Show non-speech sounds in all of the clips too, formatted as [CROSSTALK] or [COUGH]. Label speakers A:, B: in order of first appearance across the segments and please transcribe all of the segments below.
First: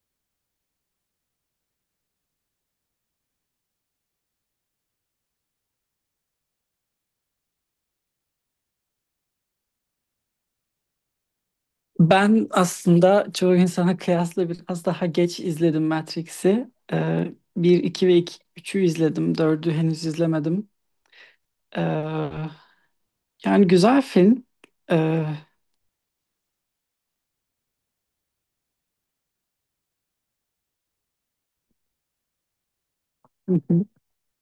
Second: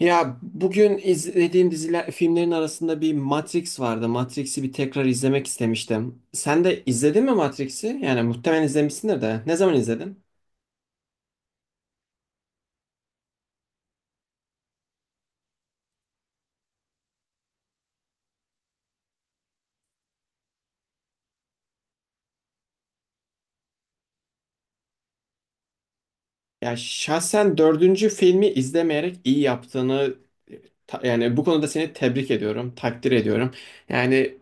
A: Ya bugün izlediğim diziler, filmlerin arasında bir Matrix vardı. Matrix'i bir tekrar izlemek istemiştim. Sen de izledin mi Matrix'i? Yani muhtemelen izlemişsindir de. Ne zaman izledin?
B: Ben aslında çoğu insana kıyasla biraz daha geç izledim Matrix'i. 1, 2 ve 2 üçü izledim. Dördü henüz izlemedim. Ee, yani güzel film. Ee,
A: Ya şahsen dördüncü filmi izlemeyerek iyi yaptığını yani bu konuda seni tebrik ediyorum, takdir ediyorum.
B: Hı hı.
A: Yani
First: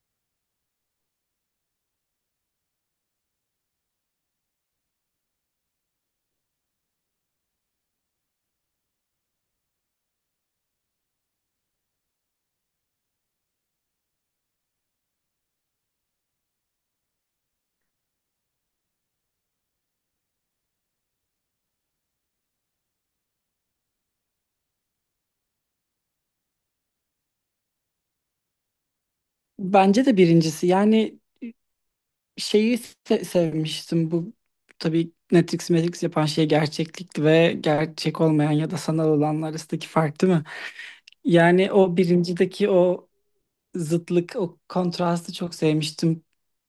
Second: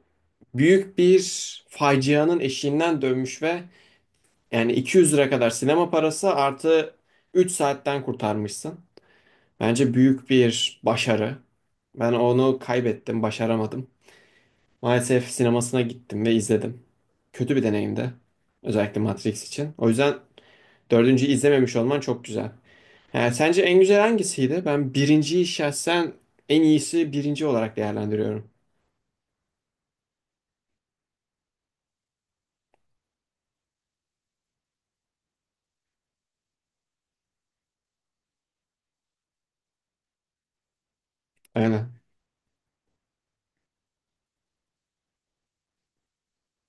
A: büyük bir facianın eşiğinden dönmüş ve yani 200 lira kadar sinema parası artı 3 saatten kurtarmışsın. Bence büyük bir başarı. Ben onu kaybettim, başaramadım. Maalesef sinemasına gittim ve izledim. Kötü bir deneyimdi. Özellikle Matrix için. O yüzden dördüncüyü izlememiş olman çok güzel. Yani sence en güzel hangisiydi? Ben birinciyi şahsen en iyisi birinci olarak değerlendiriyorum.
B: Bence de birincisi. Yani şeyi sevmiştim. Bu tabii Matrix Matrix yapan şey gerçeklikti ve gerçek olmayan ya da sanal olanlar arasındaki fark değil mi? Yani
A: Aynen.
B: o birincideki o zıtlık, o kontrastı çok sevmiştim.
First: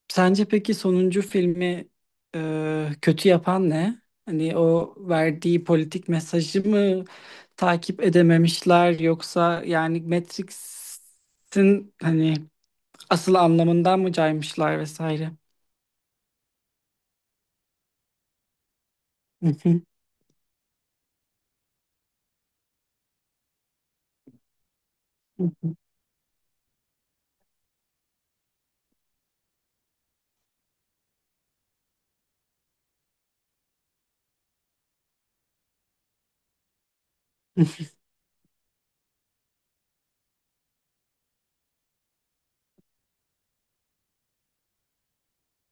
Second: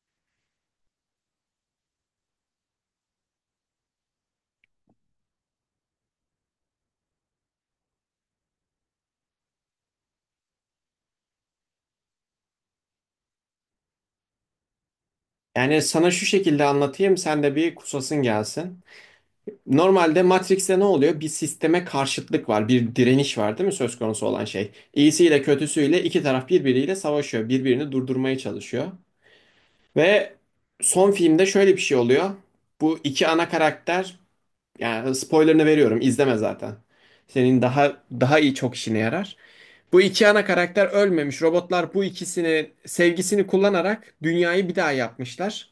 B: Sence peki sonuncu filmi kötü yapan ne? Hani o verdiği politik mesajı mı takip edememişler yoksa yani Matrix'in hani asıl anlamından mı caymışlar vesaire?
A: Yani sana şu şekilde anlatayım, sen de bir kusasın gelsin.
B: [LAUGHS]
A: Normalde Matrix'te ne oluyor? Bir sisteme karşıtlık var, bir direniş var, değil mi söz konusu olan şey? İyisiyle
B: Hı hı,
A: kötüsüyle iki taraf birbiriyle savaşıyor, birbirini durdurmaya çalışıyor. Ve son filmde şöyle bir şey oluyor. Bu iki ana karakter, yani spoilerını veriyorum. İzleme zaten. Senin
B: hı
A: daha iyi çok işine yarar. Bu iki ana karakter ölmemiş. Robotlar bu ikisini sevgisini kullanarak dünyayı bir daha yapmışlar.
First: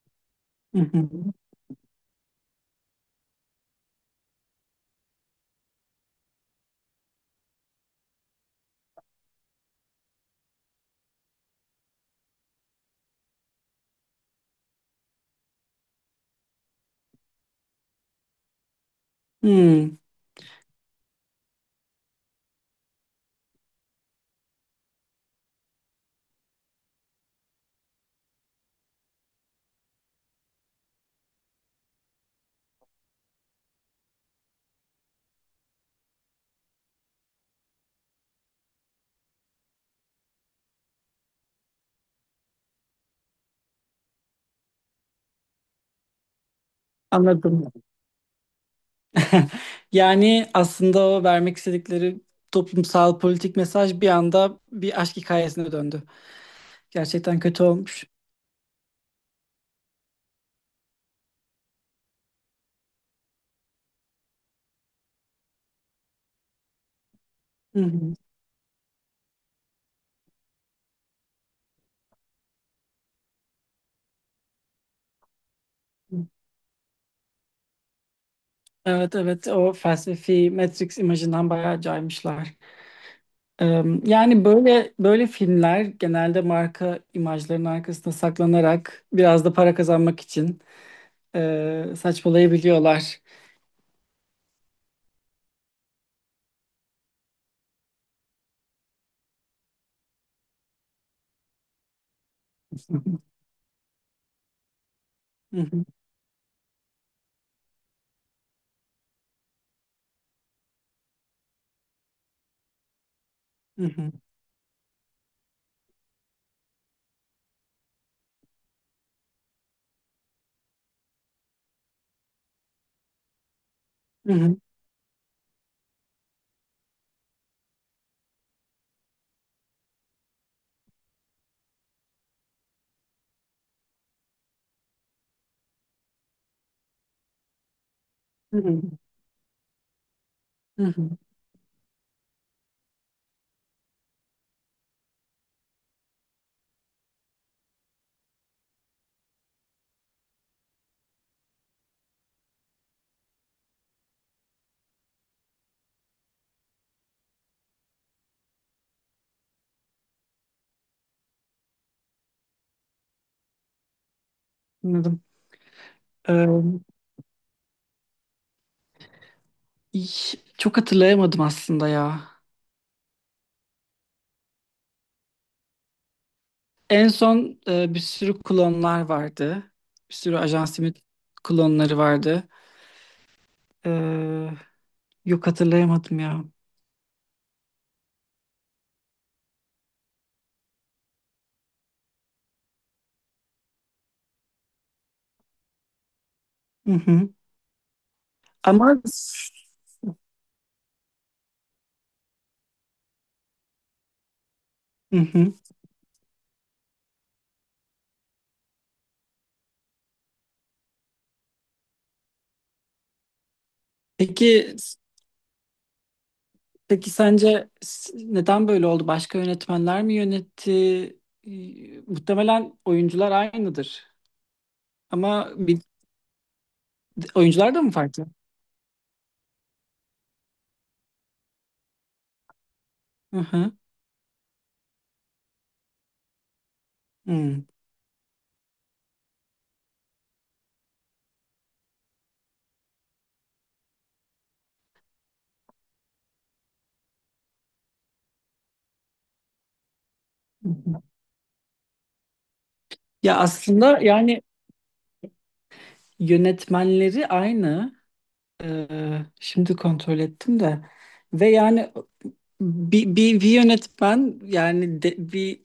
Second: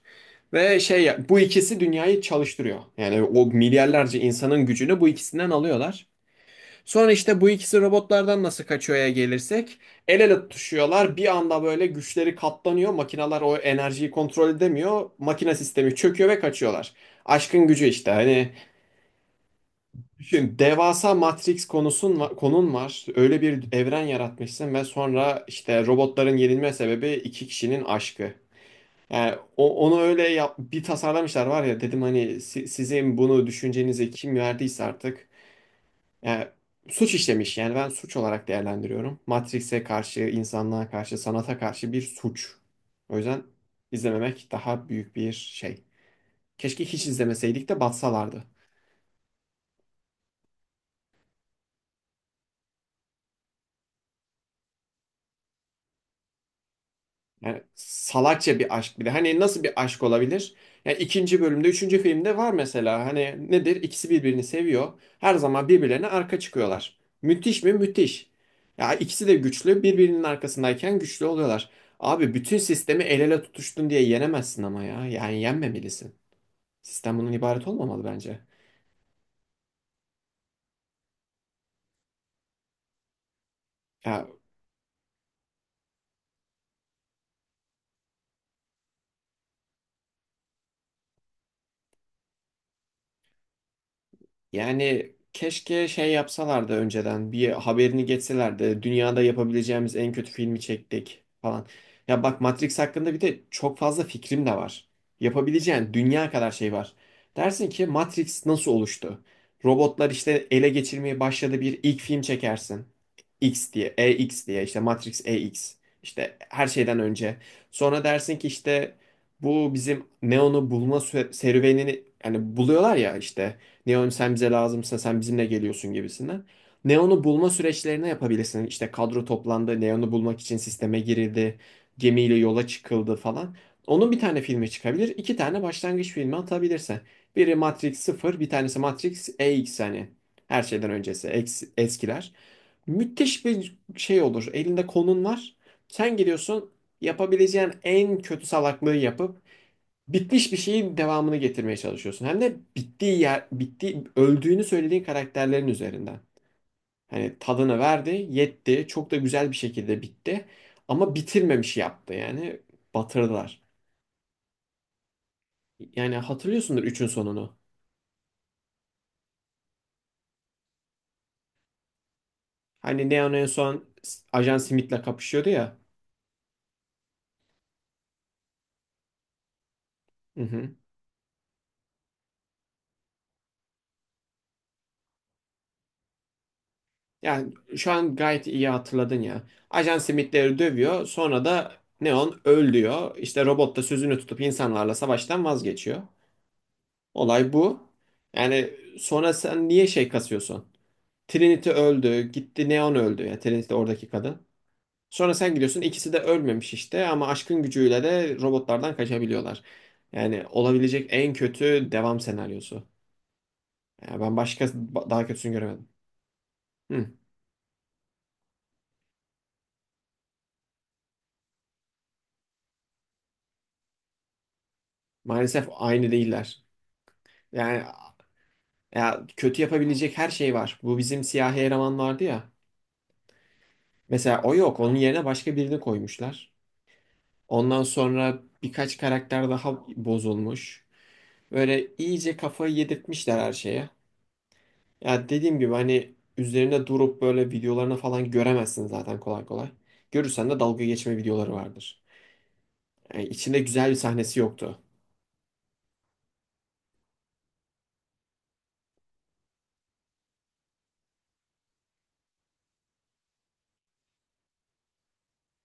B: hı,
A: Ve
B: hı
A: şey,
B: hı.
A: bu ikisi dünyayı çalıştırıyor. Yani o milyarlarca insanın gücünü bu ikisinden alıyorlar. Sonra işte bu ikisi robotlardan nasıl kaçıyor'ya gelirsek el ele tutuşuyorlar. Bir anda böyle güçleri katlanıyor. Makineler o enerjiyi kontrol edemiyor. Makine sistemi çöküyor ve kaçıyorlar. Aşkın gücü işte. Hani
B: Hmm,
A: düşün, devasa Matrix konun var. Öyle bir evren yaratmışsın ve sonra işte robotların yenilme sebebi iki kişinin aşkı. Yani onu öyle yap, bir tasarlamışlar var ya, dedim hani sizin bunu düşüncenize kim verdiyse artık yani suç işlemiş. Yani ben suç olarak değerlendiriyorum. Matrix'e karşı, insanlığa karşı, sanata karşı bir suç. O yüzden izlememek daha büyük bir şey. Keşke hiç izlemeseydik
B: anladım.
A: de batsalardı.
B: [LAUGHS] Yani aslında o vermek istedikleri toplumsal politik mesaj bir anda bir aşk hikayesine döndü. Gerçekten
A: Yani
B: kötü olmuş.
A: salakça bir aşk bir de. Hani nasıl bir aşk olabilir? Yani ikinci bölümde, üçüncü filmde var mesela. Hani nedir? İkisi birbirini seviyor. Her zaman birbirlerine arka çıkıyorlar. Müthiş mi?
B: Hı hı.
A: Müthiş. Ya, ikisi de güçlü. Birbirinin arkasındayken güçlü oluyorlar. Abi bütün sistemi el ele tutuştun diye yenemezsin ama ya. Yani yenmemelisin. Sistem bunun ibaret olmamalı bence.
B: Evet, evet, o felsefi Matrix imajından bayağı caymışlar. Ee,
A: Ya,
B: yani böyle böyle filmler genelde marka imajlarının arkasında saklanarak biraz da para kazanmak için saçmalayabiliyorlar.
A: yani keşke şey yapsalardı, önceden bir haberini geçselerdi. Dünyada yapabileceğimiz en kötü filmi çektik falan. Ya bak, Matrix
B: Hı
A: hakkında bir de çok fazla fikrim de var.
B: hı,
A: Yapabileceğin dünya kadar şey var. Dersin ki Matrix nasıl oluştu? Robotlar işte ele geçirmeye başladı, bir ilk film çekersin. X
B: hı
A: diye, E
B: hı,
A: X diye işte Matrix EX, İşte her şeyden önce. Sonra dersin ki işte bu bizim Neo'nu bulma serüvenini, yani buluyorlar ya işte, Neon
B: hı
A: sen bize
B: hı,
A: lazımsın, sen bizimle geliyorsun gibisinden. Neon'u bulma süreçlerini yapabilirsin. İşte kadro toplandı, Neon'u bulmak için sisteme girildi, gemiyle yola çıkıldı falan. Onun bir tane filmi çıkabilir, iki tane başlangıç filmi atabilirse. Biri Matrix sıfır, bir
B: hı
A: tanesi
B: hı,
A: Matrix EX, hani her
B: hı
A: şeyden
B: hı.
A: öncesi eskiler. Müthiş bir şey olur. Elinde konun var. Sen gidiyorsun, yapabileceğin en kötü salaklığı yapıp bitmiş bir şeyin devamını getirmeye çalışıyorsun. Hem de bittiği yer, bittiği, öldüğünü söylediğin karakterlerin üzerinden. Hani tadını verdi, yetti, çok da güzel bir şekilde bitti. Ama bitirmemiş yaptı, yani batırdılar.
B: Anladım.
A: Yani hatırlıyorsundur
B: Ee,
A: üçün sonunu.
B: çok hatırlayamadım aslında ya.
A: Hani Neon en son Ajan Smith'le kapışıyordu ya.
B: En son bir sürü klonlar vardı. Bir sürü
A: Hı
B: Ajan
A: hı.
B: Smith klonları vardı. Ee, yok hatırlayamadım ya.
A: Yani şu an gayet iyi hatırladın ya. Ajan Smith'leri dövüyor, sonra da Neon öl diyor. İşte robot da sözünü tutup insanlarla savaştan vazgeçiyor.
B: Hı hı.
A: Olay bu. Yani
B: Ama
A: sonra
B: s-
A: sen niye şey kasıyorsun? Trinity öldü, gitti, Neon öldü. Yani Trinity oradaki kadın.
B: hı
A: Sonra sen
B: hı.
A: gidiyorsun, ikisi de ölmemiş işte, ama aşkın gücüyle de robotlardan kaçabiliyorlar. Yani olabilecek en kötü devam senaryosu. Yani ben
B: Peki
A: başka
B: s-
A: daha kötüsünü göremedim. Hı.
B: peki sence neden böyle oldu? Başka yönetmenler mi yönetti? Muhtemelen oyuncular aynıdır. Ama
A: Maalesef aynı değiller.
B: oyuncular da
A: Yani
B: mı farklı?
A: ya, kötü yapabilecek her şey var. Bu bizim siyahi eleman vardı ya.
B: Hı hı.
A: Mesela o yok. Onun yerine başka birini koymuşlar.
B: Hı.
A: Ondan sonra birkaç karakter daha bozulmuş. Böyle iyice kafayı yedirtmişler her şeye. Ya dediğim gibi, hani üzerine durup böyle videolarını falan göremezsin zaten kolay kolay. Görürsen de dalga geçme videoları vardır. Yani
B: Ya
A: içinde güzel bir
B: aslında
A: sahnesi
B: yani
A: yoktu.
B: yönetmenleri aynı. Şimdi kontrol ettim de. Ve yani bir yönetmen yani bir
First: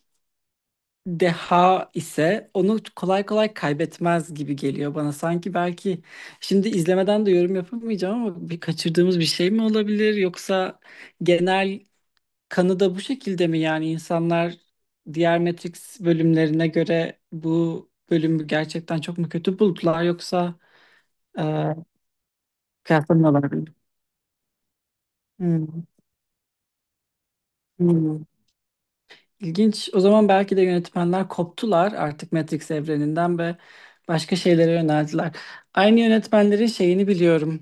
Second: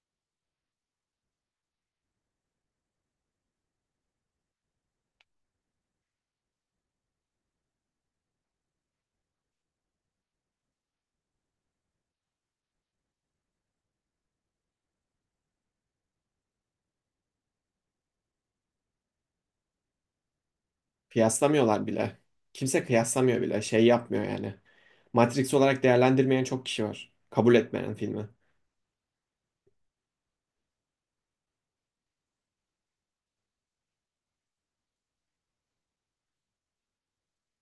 B: deha ise onu kolay kolay kaybetmez gibi geliyor bana. Sanki belki şimdi izlemeden de yorum yapamayacağım ama bir kaçırdığımız bir şey mi olabilir yoksa genel kanı da bu şekilde mi yani insanlar diğer Matrix bölümlerine göre bu bölümü gerçekten çok mu kötü buldular yoksa e,
A: Kıyaslamıyorlar bile. Kimse
B: kıyaslama
A: kıyaslamıyor bile.
B: olabilir.
A: Şey yapmıyor yani. Matrix olarak
B: Hmm.
A: değerlendirmeyen çok kişi var. Kabul etmeyen
B: Hmm.
A: filmi.
B: İlginç. O zaman belki de yönetmenler koptular artık Matrix evreninden ve başka şeylere yöneldiler. Aynı yönetmenlerin şeyini biliyorum.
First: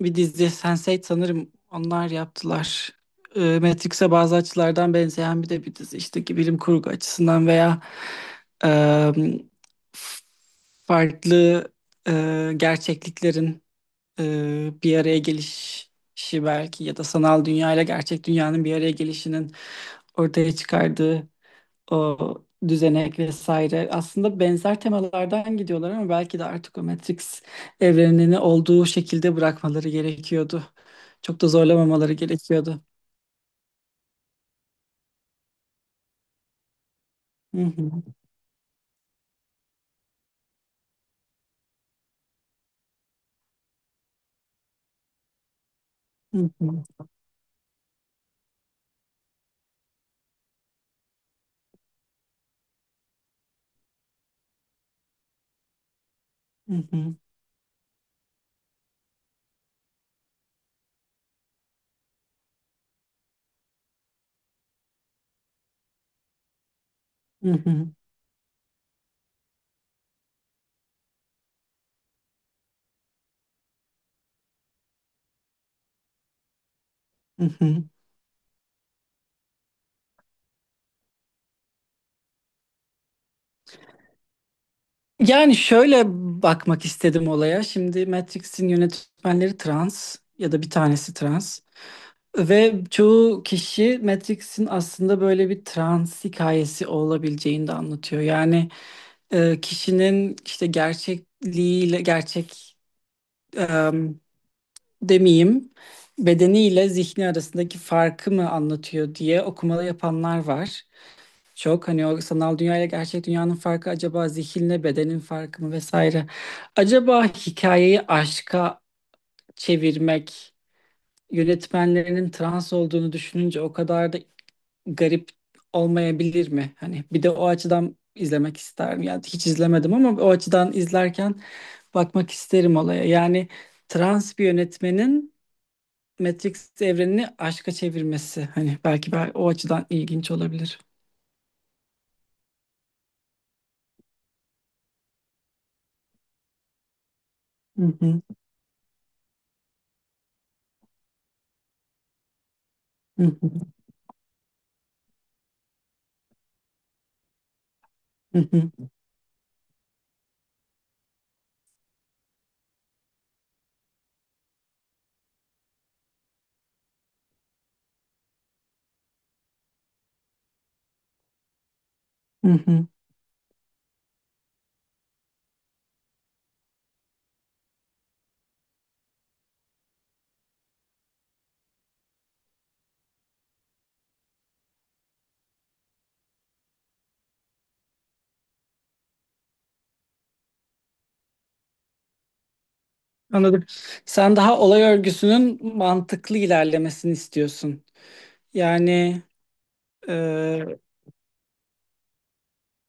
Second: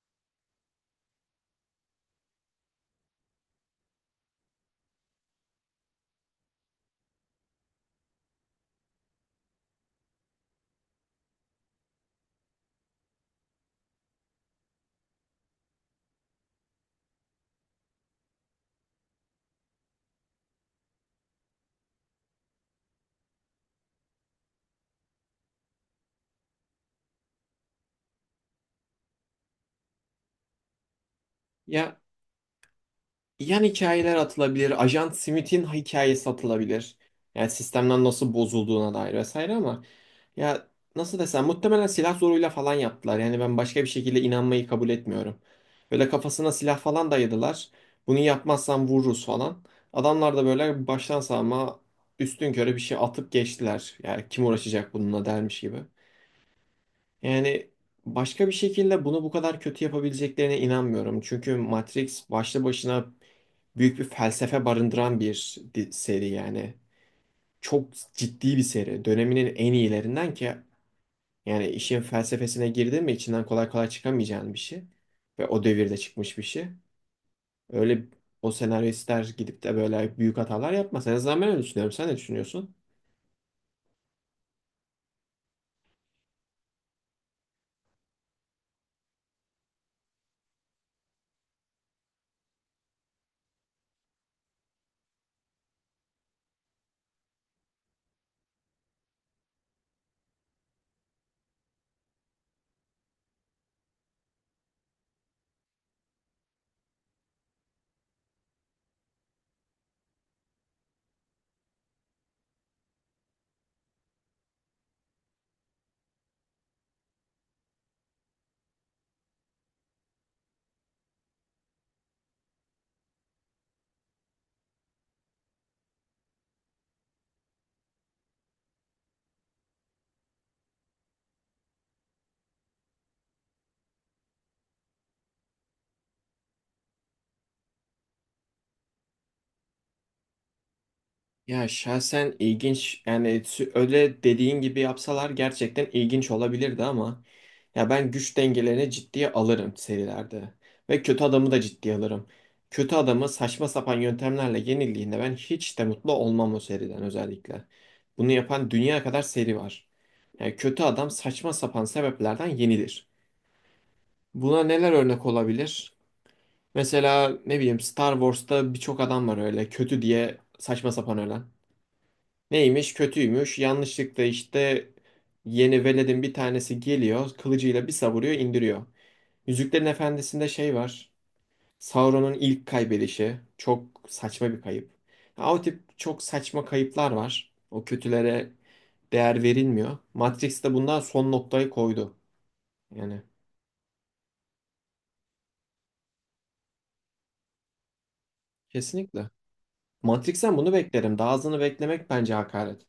B: Bir dizi Sense8 sanırım onlar yaptılar. Matrix'e bazı açılardan benzeyen bir de bir dizi işte ki bilim kurgu açısından veya e, f- farklı gerçekliklerin bir araya gelişi belki ya da sanal dünya ile gerçek dünyanın bir araya gelişinin ortaya çıkardığı o düzenek vesaire. Aslında benzer temalardan gidiyorlar ama belki de artık o Matrix evrenini olduğu şekilde bırakmaları gerekiyordu. Çok da
A: Ya,
B: zorlamamaları gerekiyordu.
A: yan hikayeler atılabilir. Ajan Smith'in hikayesi atılabilir. Yani
B: Hı hı,
A: sistemden nasıl bozulduğuna dair vesaire ama ya, nasıl desem, muhtemelen silah zoruyla falan yaptılar. Yani ben başka bir şekilde inanmayı kabul etmiyorum. Böyle
B: hı
A: kafasına silah
B: hı,
A: falan dayadılar. Bunu yapmazsan vururuz falan. Adamlar da böyle baştan savma, üstünkörü bir şey atıp geçtiler. Yani kim uğraşacak bununla dermiş gibi.
B: hı hı,
A: Yani başka bir şekilde bunu bu kadar kötü yapabileceklerine inanmıyorum. Çünkü Matrix başlı başına büyük bir felsefe barındıran bir seri yani.
B: hı
A: Çok
B: hı,
A: ciddi bir seri. Döneminin en iyilerinden ki yani işin felsefesine girdi mi içinden kolay kolay çıkamayacağın bir şey. Ve o devirde çıkmış bir şey.
B: hı hı.
A: Öyle o senaristler gidip de böyle büyük hatalar yapmaz. En azından ben öyle düşünüyorum. Sen ne düşünüyorsun?
B: Yani şöyle bakmak istedim olaya. Şimdi Matrix'in yönetmenleri trans ya da bir tanesi trans. Ve çoğu kişi Matrix'in aslında böyle bir trans hikayesi olabileceğini de anlatıyor. Yani kişinin işte gerçekliğiyle, gerçek e, demeyeyim, bedeniyle zihni arasındaki farkı mı anlatıyor diye okumalı yapanlar var. Çok hani o sanal dünya ile gerçek dünyanın farkı acaba zihinle bedenin farkı mı vesaire. Acaba hikayeyi aşka çevirmek yönetmenlerinin trans olduğunu düşününce o kadar da garip olmayabilir mi? Hani bir de o açıdan izlemek isterim. Yani hiç izlemedim ama o açıdan izlerken bakmak isterim olaya. Yani trans bir yönetmenin Matrix evrenini aşka çevirmesi hani belki o açıdan ilginç olabilir.
A: Ya şahsen ilginç, yani öyle dediğin gibi yapsalar gerçekten ilginç olabilirdi ama
B: Hı
A: ya, ben
B: hı,
A: güç dengelerini ciddiye alırım serilerde ve kötü adamı da ciddiye alırım. Kötü
B: hı
A: adamı
B: hı,
A: saçma sapan yöntemlerle yenildiğinde ben hiç de mutlu olmam o seriden, özellikle. Bunu
B: hı
A: yapan
B: hı,
A: dünya kadar seri var. Yani kötü adam saçma sapan sebeplerden yenilir. Buna neler örnek olabilir? Mesela ne bileyim, Star Wars'ta birçok adam var öyle kötü diye saçma sapan ölen.
B: hı hı.
A: Neymiş, kötüymüş. Yanlışlıkla işte yeni veledin bir tanesi geliyor. Kılıcıyla bir savuruyor, indiriyor. Yüzüklerin Efendisi'nde şey var. Sauron'un ilk kaybedişi. Çok saçma bir kayıp. Ya, o tip çok saçma kayıplar var. O kötülere değer verilmiyor. Matrix de bundan son noktayı koydu. Yani
B: Anladım. Sen daha olay örgüsünün mantıklı ilerlemesini istiyorsun. Yani
A: kesinlikle. Matrix'ten bunu beklerim. Daha azını beklemek bence hakaret.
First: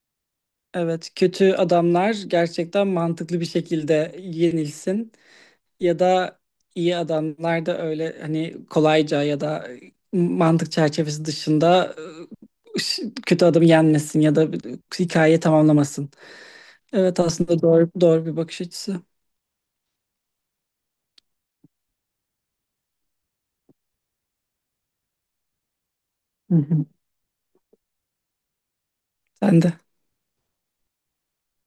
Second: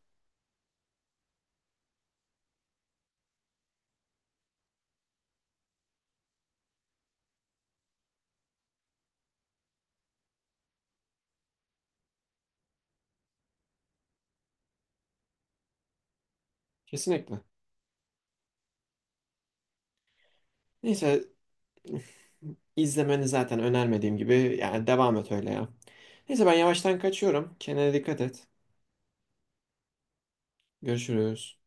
B: Evet, kötü adamlar gerçekten mantıklı bir şekilde yenilsin ya da iyi adamlar da öyle hani kolayca ya da mantık çerçevesi dışında kötü adamı yenmesin ya da hikayeyi tamamlamasın. Evet
A: Kesinlikle.
B: aslında doğru doğru bir bakış açısı.
A: Neyse, İzlemeni zaten önermediğim gibi, yani devam et öyle ya. Neyse, ben
B: Hı hı.
A: yavaştan kaçıyorum. Kendine dikkat et.
B: Sen de.
A: Görüşürüz.